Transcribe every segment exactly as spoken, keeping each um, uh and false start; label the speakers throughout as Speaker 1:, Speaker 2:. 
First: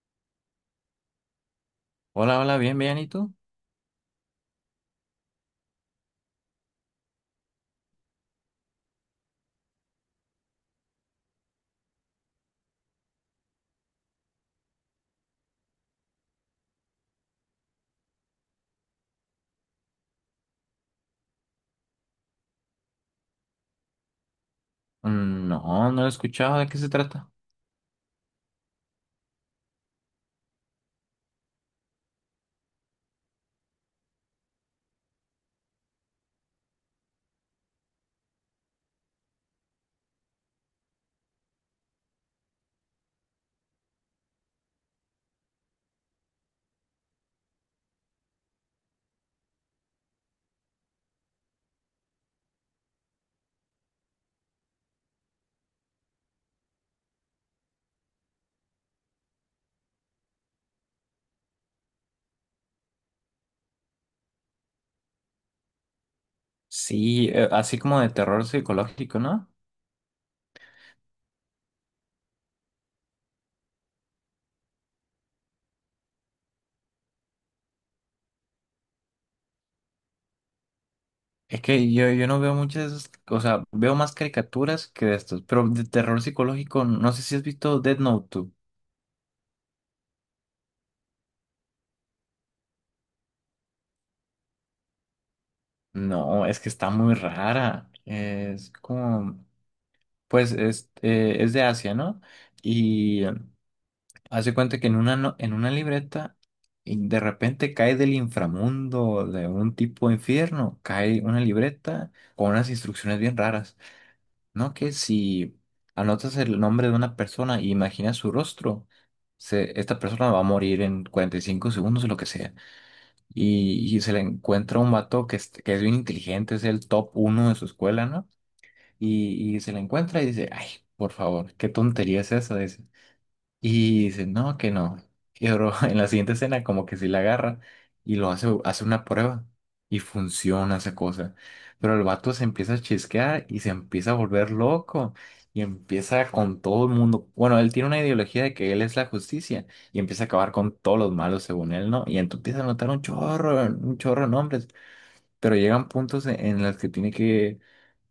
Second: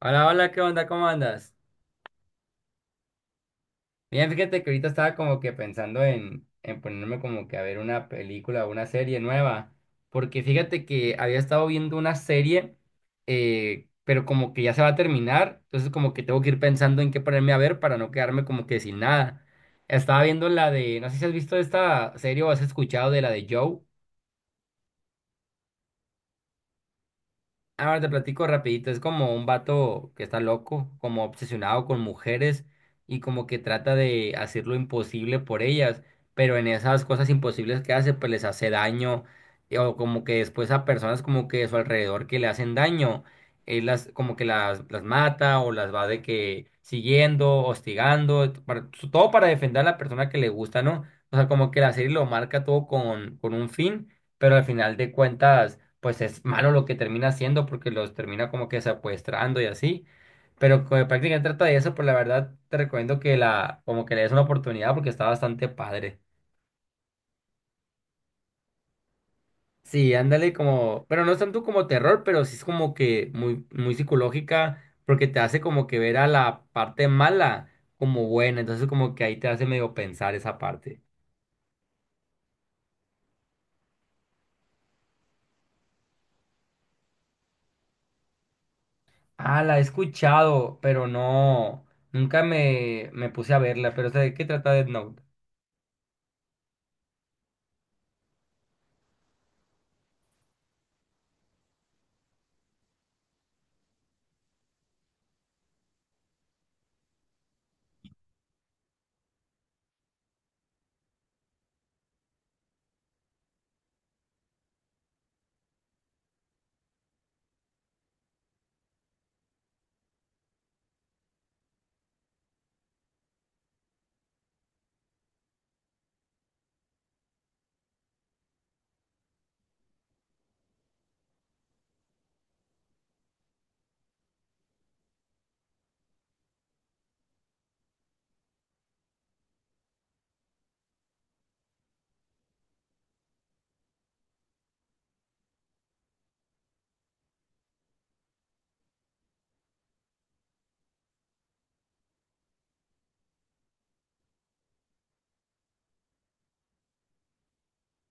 Speaker 1: Hola, hola, ¿qué onda? ¿Cómo andas?
Speaker 2: Hola, hola, bien, bien, ¿y tú?
Speaker 1: Bien, fíjate que ahorita estaba como que pensando en, en ponerme como que a ver una película o una serie nueva, porque fíjate que había estado viendo una serie, eh, pero como que ya se va a terminar, entonces como que tengo que ir pensando en qué ponerme a ver para no quedarme como que sin nada. Estaba viendo la de, no sé si has visto esta serie o has escuchado de la de Joe.
Speaker 2: Mm, no, no lo he escuchado, ¿de qué se trata?
Speaker 1: Ahora te platico rapidito, es como un vato que está loco, como obsesionado con mujeres y como que trata de hacer lo imposible por ellas, pero en esas cosas imposibles que hace, pues les hace daño, eh, o como que después a personas como que de su alrededor que le hacen daño, él las como que las, las mata o las va de que siguiendo, hostigando, para- todo para defender a la persona que le gusta, ¿no? O sea, como que la serie lo marca todo con, con un fin, pero al final de cuentas pues es malo lo que termina haciendo porque los termina como que secuestrando y así. Pero como prácticamente trata de eso, pues la verdad te recomiendo que la, como que le des una oportunidad porque está bastante padre.
Speaker 2: Sí, eh, así como de terror psicológico, ¿no?
Speaker 1: Sí, ándale como, pero no es tanto como terror, pero sí es como que muy, muy psicológica porque te hace como que ver a la parte mala como buena, entonces como que ahí te hace medio pensar esa parte.
Speaker 2: Es que yo, yo no veo muchas, o sea, veo más caricaturas que de estos, pero de terror psicológico, no sé si has visto Dead Note dos.
Speaker 1: Ah, la he escuchado, pero no, nunca me, me puse a verla, pero sé de qué trata Death Note.
Speaker 2: No, es que está muy rara. Es como, pues es, eh, es de Asia, ¿no? Y hace cuenta que en una, no- en una libreta, y de repente cae del inframundo, de un tipo infierno, cae una libreta con unas instrucciones bien raras, ¿no? Que si anotas el nombre de una persona y imaginas su rostro, se- esta persona va a morir en cuarenta y cinco segundos o lo que sea. Y, y se le encuentra un vato que es, que es bien inteligente, es el top uno de su escuela, ¿no? Y, y se le encuentra y dice, ay, por favor, qué tontería es esa, y dice, no, que no. Y bro, en la siguiente escena como que sí la agarra y lo hace, hace una prueba y funciona esa cosa. Pero el vato se empieza a chisquear y se empieza a volver loco y empieza con todo el mundo. Bueno, él tiene una ideología de que él es la justicia y empieza a acabar con todos los malos según él, ¿no? Y entonces empieza a notar un chorro, un chorro de nombres, pero llegan puntos en, en los que tiene que,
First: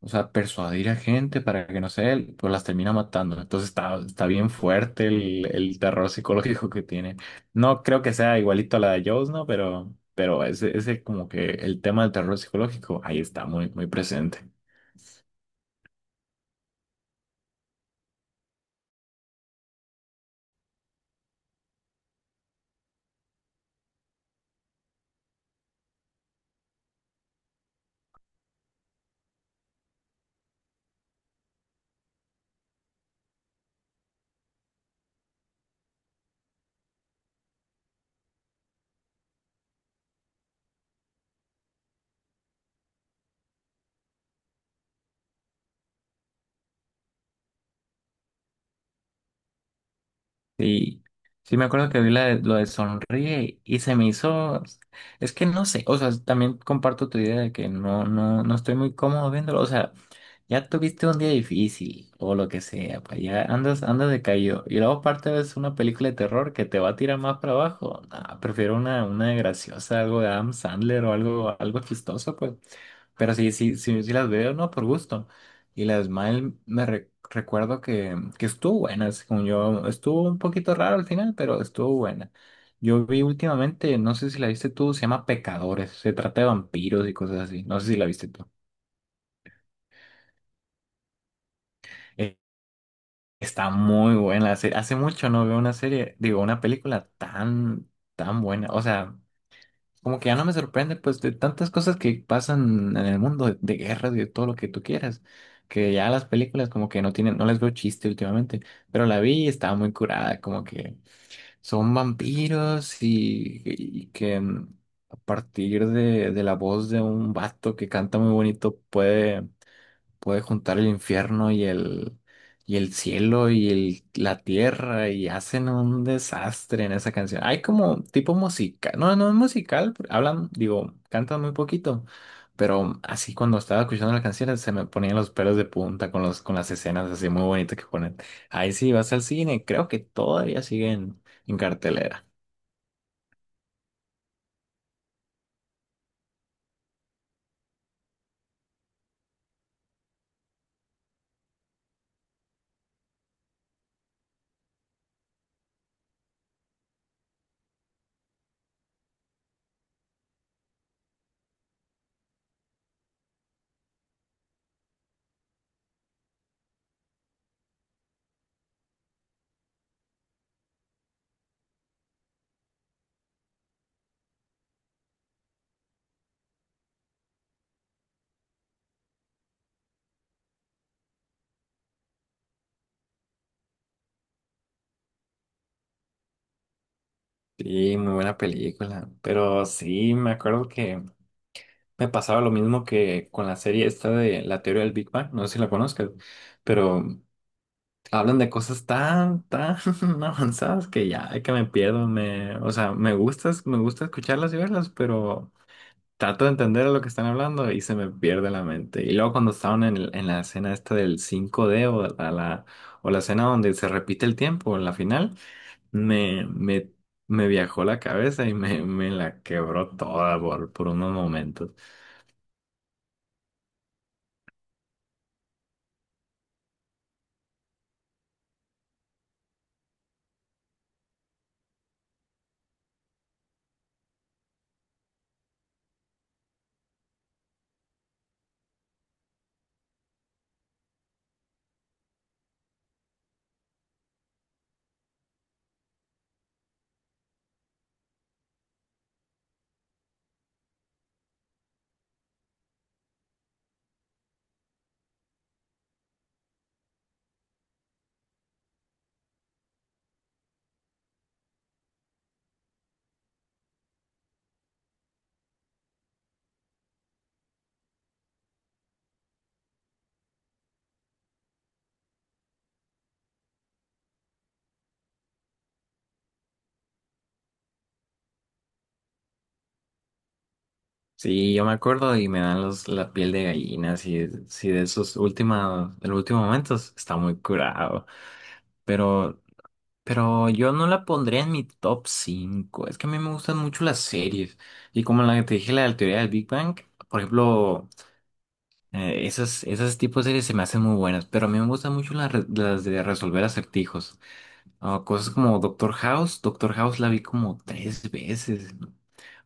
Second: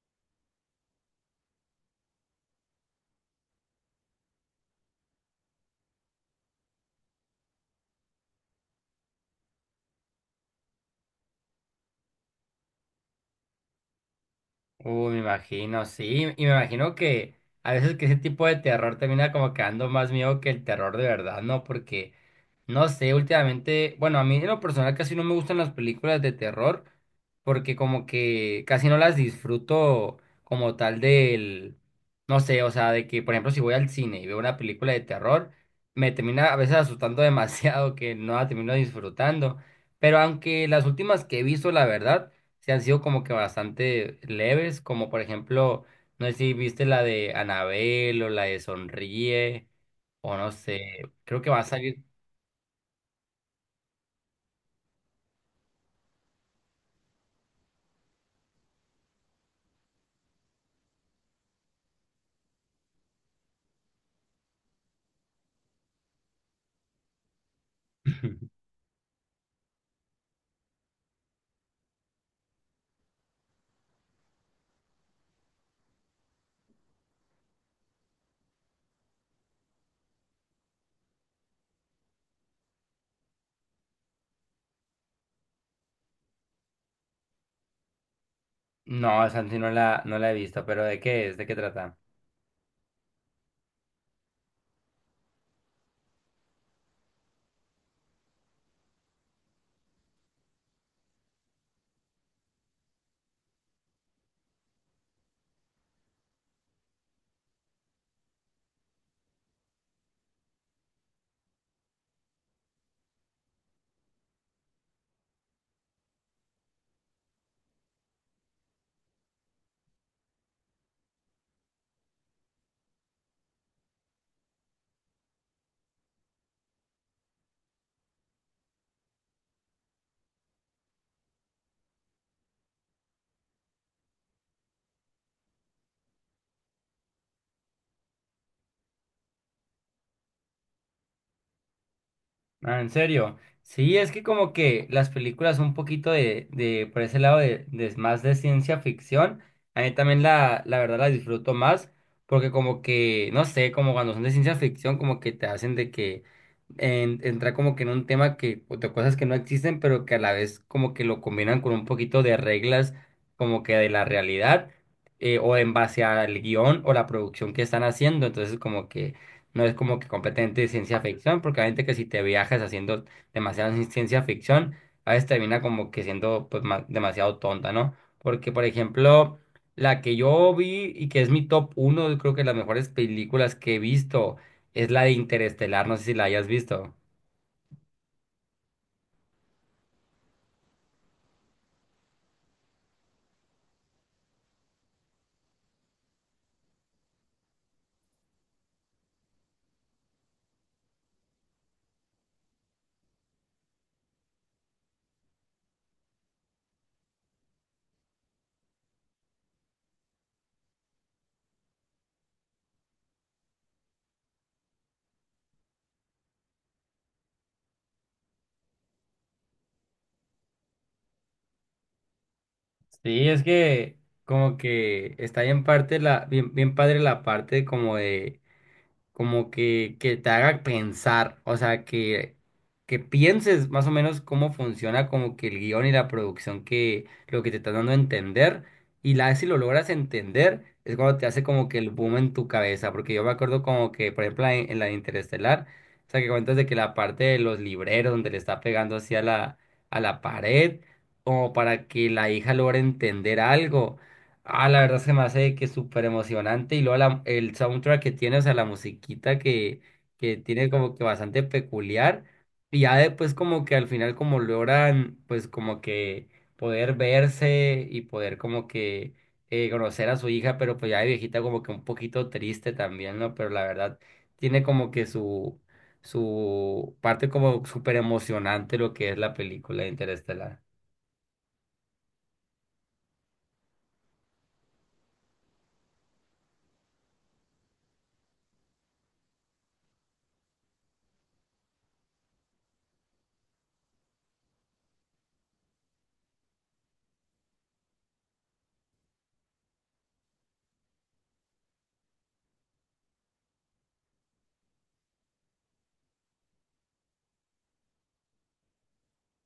Speaker 2: o sea, persuadir a gente para que no sé, pues las termina matando. Entonces está, está bien fuerte el, el terror psicológico que tiene. No creo que sea igualito a la de Jaws, ¿no? Pero, pero ese, ese como que el tema del terror psicológico ahí está muy, muy presente.
Speaker 1: Uy, me imagino, sí, y me imagino que a veces que ese tipo de terror termina como quedando más miedo que el terror de verdad, ¿no? Porque no sé, últimamente, bueno, a mí en lo personal casi no me gustan las películas de terror porque como que casi no las disfruto como tal del, no sé, o sea, de que por ejemplo si voy al cine y veo una película de terror, me termina a veces asustando demasiado que no la termino disfrutando. Pero aunque las últimas que he visto, la verdad, se han sido como que bastante leves, como por ejemplo, no sé si viste la de Anabel o la de Sonríe o no sé,
Speaker 2: Sí,
Speaker 1: creo que
Speaker 2: sí
Speaker 1: va a
Speaker 2: me acuerdo que
Speaker 1: salir...
Speaker 2: vi la de- lo de Sonríe y se me hizo, es que no sé, o sea, también comparto tu idea de que no, no, no estoy muy cómodo viéndolo, o sea, ya tuviste un día difícil o lo que sea, pues ya andas, andas decaído. Y luego aparte ves una película de terror que te va a tirar más para abajo. Nah, prefiero una, una graciosa, algo de Adam Sandler o algo, algo chistoso, pues. Pero sí, sí, sí, sí las veo, ¿no? Por gusto. Y las mal me re- recuerdo que, que estuvo buena, según yo. Estuvo un poquito raro al final, pero estuvo buena. Yo vi últimamente, no sé si la viste tú, se llama Pecadores. Se trata de vampiros y cosas así. No sé si la viste tú.
Speaker 1: No, Santi, no la, no la he visto, pero ¿de qué es? ¿De qué trata?
Speaker 2: Está muy buena la serie. Hace mucho no veo una serie, digo, una película tan, tan buena. O sea, como que ya no me sorprende, pues, de tantas cosas que pasan en el mundo, de, de guerras y de todo lo que tú quieras, que ya las películas como que no tienen, no les veo chiste últimamente. Pero la vi y estaba muy curada, como que son vampiros y, y que mm, a partir de, de la voz de un vato que canta muy bonito puede puede juntar el infierno y el, y el cielo y el- la tierra y hacen un desastre en esa canción. Hay como tipo musical, no, no es musical, pero hablan, digo, cantan muy poquito, pero así cuando estaba escuchando las canciones se me ponían los pelos de punta con los, con las escenas así muy bonitas que ponen. Ahí sí vas al cine, creo que todavía siguen en en cartelera.
Speaker 1: Ah, ¿en serio? Sí, es que como que las películas son un poquito de, de por ese lado de, de más de ciencia ficción, a mí también la, la verdad la disfruto más, porque como que, no sé, como cuando son de ciencia ficción, como que te hacen de que en- entrar como que en un tema que, o de cosas que no existen, pero que a la vez como que lo combinan con un poquito de reglas como que de la realidad, eh, o en base al guión o la producción que están haciendo, entonces como que... No es como que completamente ciencia ficción, porque obviamente que si te viajas haciendo demasiada ci- ciencia ficción, a veces termina como que siendo pues ma- demasiado tonta, ¿no? Porque, por ejemplo, la que yo vi y que es mi top uno, creo que las mejores películas que he visto, es la de Interestelar, no sé si la hayas visto.
Speaker 2: Sí, muy buena película, pero sí, me acuerdo que me pasaba lo mismo que con la serie esta de la teoría del Big Bang, no sé si la conozcas, pero hablan de cosas tan, tan avanzadas que ya, ay, que me pierdo, me, o sea, me gusta, me gusta escucharlas y verlas, pero trato de entender lo que están hablando y se me pierde la mente. Y luego cuando estaban en, el- en la escena esta del cinco d o la, la, o la escena donde se repite el tiempo en la final, me, me, me viajó la cabeza y me, me la quebró toda por, por unos momentos.
Speaker 1: Sí, es que como que está bien parte la, bien, bien padre la parte como de como que, que te haga pensar, o sea, que, que pienses más o menos cómo funciona como que el guión y la producción que lo que te están dando a entender, y la vez si lo logras entender, es cuando te hace como que el boom en tu cabeza, porque yo me acuerdo como que, por ejemplo, en, en la de Interestelar, o sea, que cuentas de que la parte de los libreros donde le está pegando así a la, a la pared, como para que la hija logre entender algo. Ah, la verdad se me hace que es súper emocionante y luego la- el soundtrack que tiene, o sea, la musiquita que, que tiene como que bastante peculiar y ya después como que al final como logran pues como que poder verse y poder como que eh, conocer a su hija, pero pues ya de viejita como que un poquito triste también, ¿no? Pero la verdad tiene como que su, su parte como súper emocionante lo que es la película de Interestelar.
Speaker 2: Sí, yo me acuerdo y me dan los, la piel de gallina, si, si de esos últimos, de los últimos momentos, está muy curado. Pero, pero yo no la pondría en mi top cinco. Es que a mí me gustan mucho las series. Y como la que te dije, la de la teoría del Big Bang, por ejemplo, eh, esas, esas tipos de series se me hacen muy buenas. Pero a mí me gustan mucho las, re- las de resolver acertijos. Ah, cosas como Doctor House. Doctor House la vi como tres veces.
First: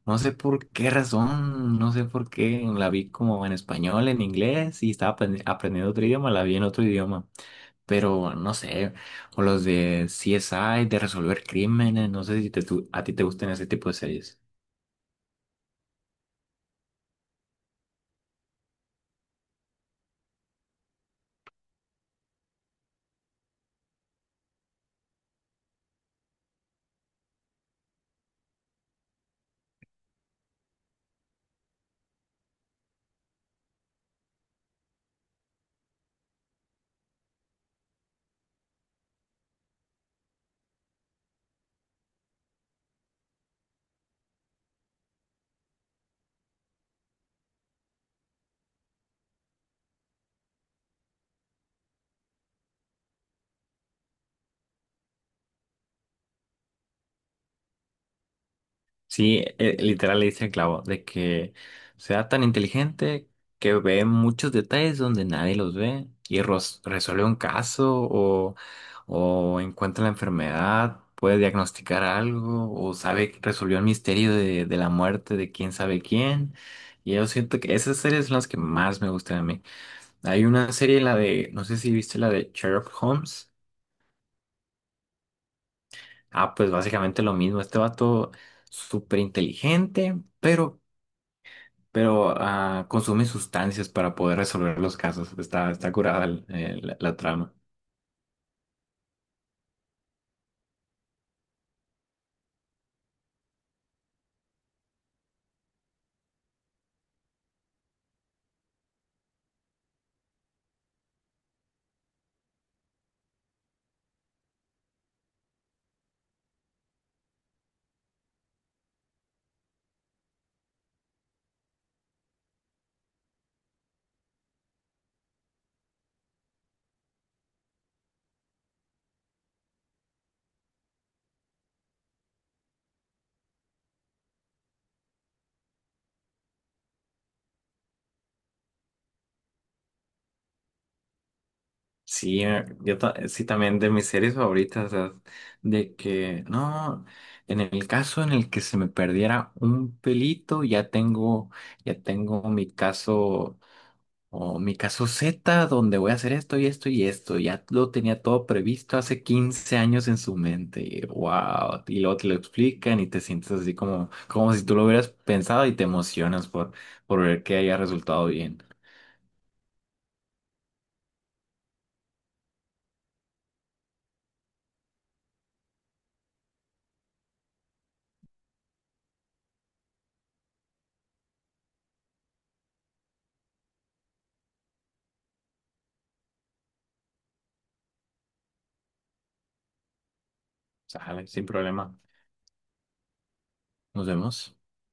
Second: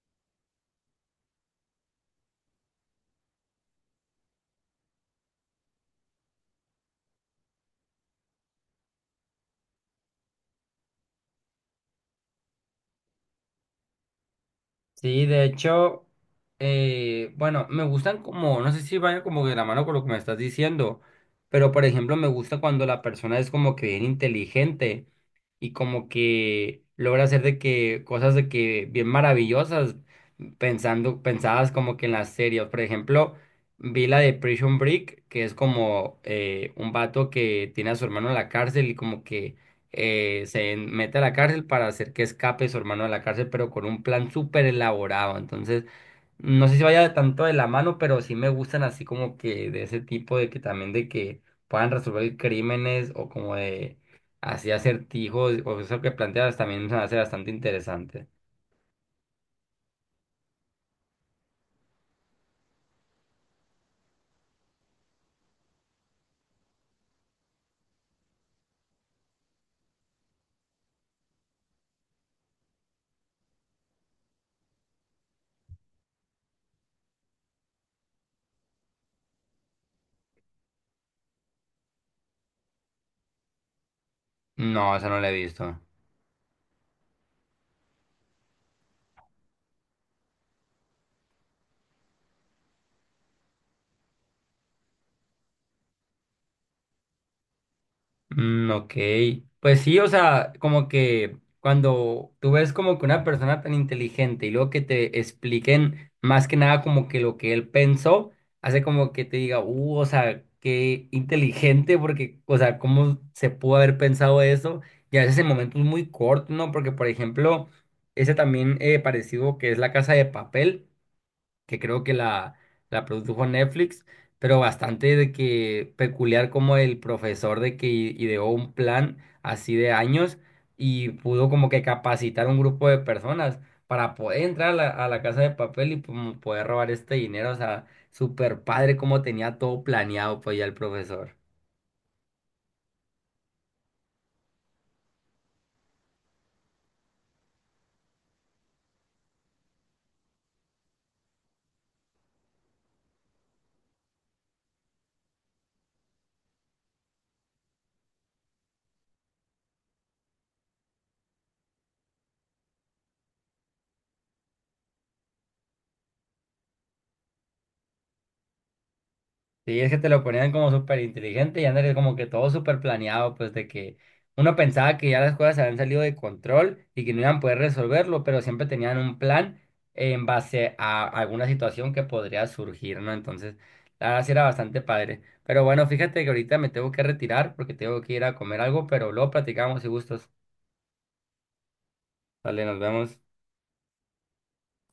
Speaker 2: No sé por qué razón, no sé por qué la vi como en español, en inglés y estaba aprend- aprendiendo otro idioma, la vi en otro idioma, pero no sé, o los de C S I, de resolver crímenes, no sé si te, tu- a ti te gustan ese tipo de series.
Speaker 1: Sí, de hecho, eh, bueno, me gustan como, no sé si vayan como de la mano con lo que me estás diciendo, pero por ejemplo, me gusta cuando la persona es como que bien inteligente y como que logra hacer de que cosas de que bien maravillosas, pensando, pensadas como que en las series. Por ejemplo, vi la de Prison Break, que es como eh, un vato que tiene a su hermano en la cárcel y como que eh, se mete a la cárcel para hacer que escape su hermano de la cárcel, pero con un plan súper elaborado. Entonces, no sé si vaya tanto de la mano, pero sí me gustan así como que de ese tipo de que también de que puedan resolver crímenes o como de así acertijos o eso que planteas también se me hace bastante interesante.
Speaker 2: Sí, eh, literal le dice el clavo de que sea tan inteligente que ve muchos detalles donde nadie los ve y ros- resuelve un caso o, o encuentra la enfermedad, puede diagnosticar algo o sabe que resolvió el misterio de, de la muerte de quién sabe quién. Y yo siento que esas series son las que más me gustan a mí. Hay una serie, la de, no sé si viste la de Sherlock Holmes.
Speaker 1: No, eso no lo he visto.
Speaker 2: Ah, pues básicamente lo mismo. Este vato súper inteligente, pero pero ah, consume sustancias para poder resolver los casos. Está, está curada el- el- la, trama.
Speaker 1: Mm, ok, pues sí, o sea, como que cuando tú ves como que una persona tan inteligente y luego que te expliquen más que nada como que lo que él pensó, hace como que te diga, uh, o sea, qué inteligente, porque, o sea, cómo se pudo haber pensado eso, y a veces en momentos muy cortos, ¿no? Porque, por ejemplo, ese también eh, parecido que es La Casa de Papel que creo que la, la produjo Netflix, pero bastante de que peculiar como el profesor de que i- ideó un plan así de años y pudo como que capacitar un grupo de personas para poder entrar a la, a la Casa de Papel y como poder robar este dinero, o sea, super padre como tenía todo planeado pues ya el profesor.
Speaker 2: Sí, eh, yo ta- sí también de mis series favoritas, o sea, de que no, en el caso en el que se me perdiera un pelito, ya tengo, ya tengo mi caso, o mi caso Z, donde voy a hacer esto y esto y esto. Ya lo tenía todo previsto hace quince años en su mente. Y, wow. Y luego te lo explican y te sientes así como, como si tú lo hubieras pensado y te emocionas por, por ver que haya resultado bien.
Speaker 1: Sí, es que te lo ponían como súper inteligente y andarías como que todo súper planeado, pues de que uno pensaba que ya las cosas se habían salido de control y que no iban a poder resolverlo, pero siempre tenían un plan en base a alguna situación que podría surgir, ¿no? Entonces, la verdad sí era bastante padre. Pero bueno, fíjate que ahorita me tengo que retirar porque tengo que ir a comer algo, pero luego platicamos y gustos.
Speaker 2: Sale, sin problema.
Speaker 1: Vale, nos vemos.
Speaker 2: Nos vemos.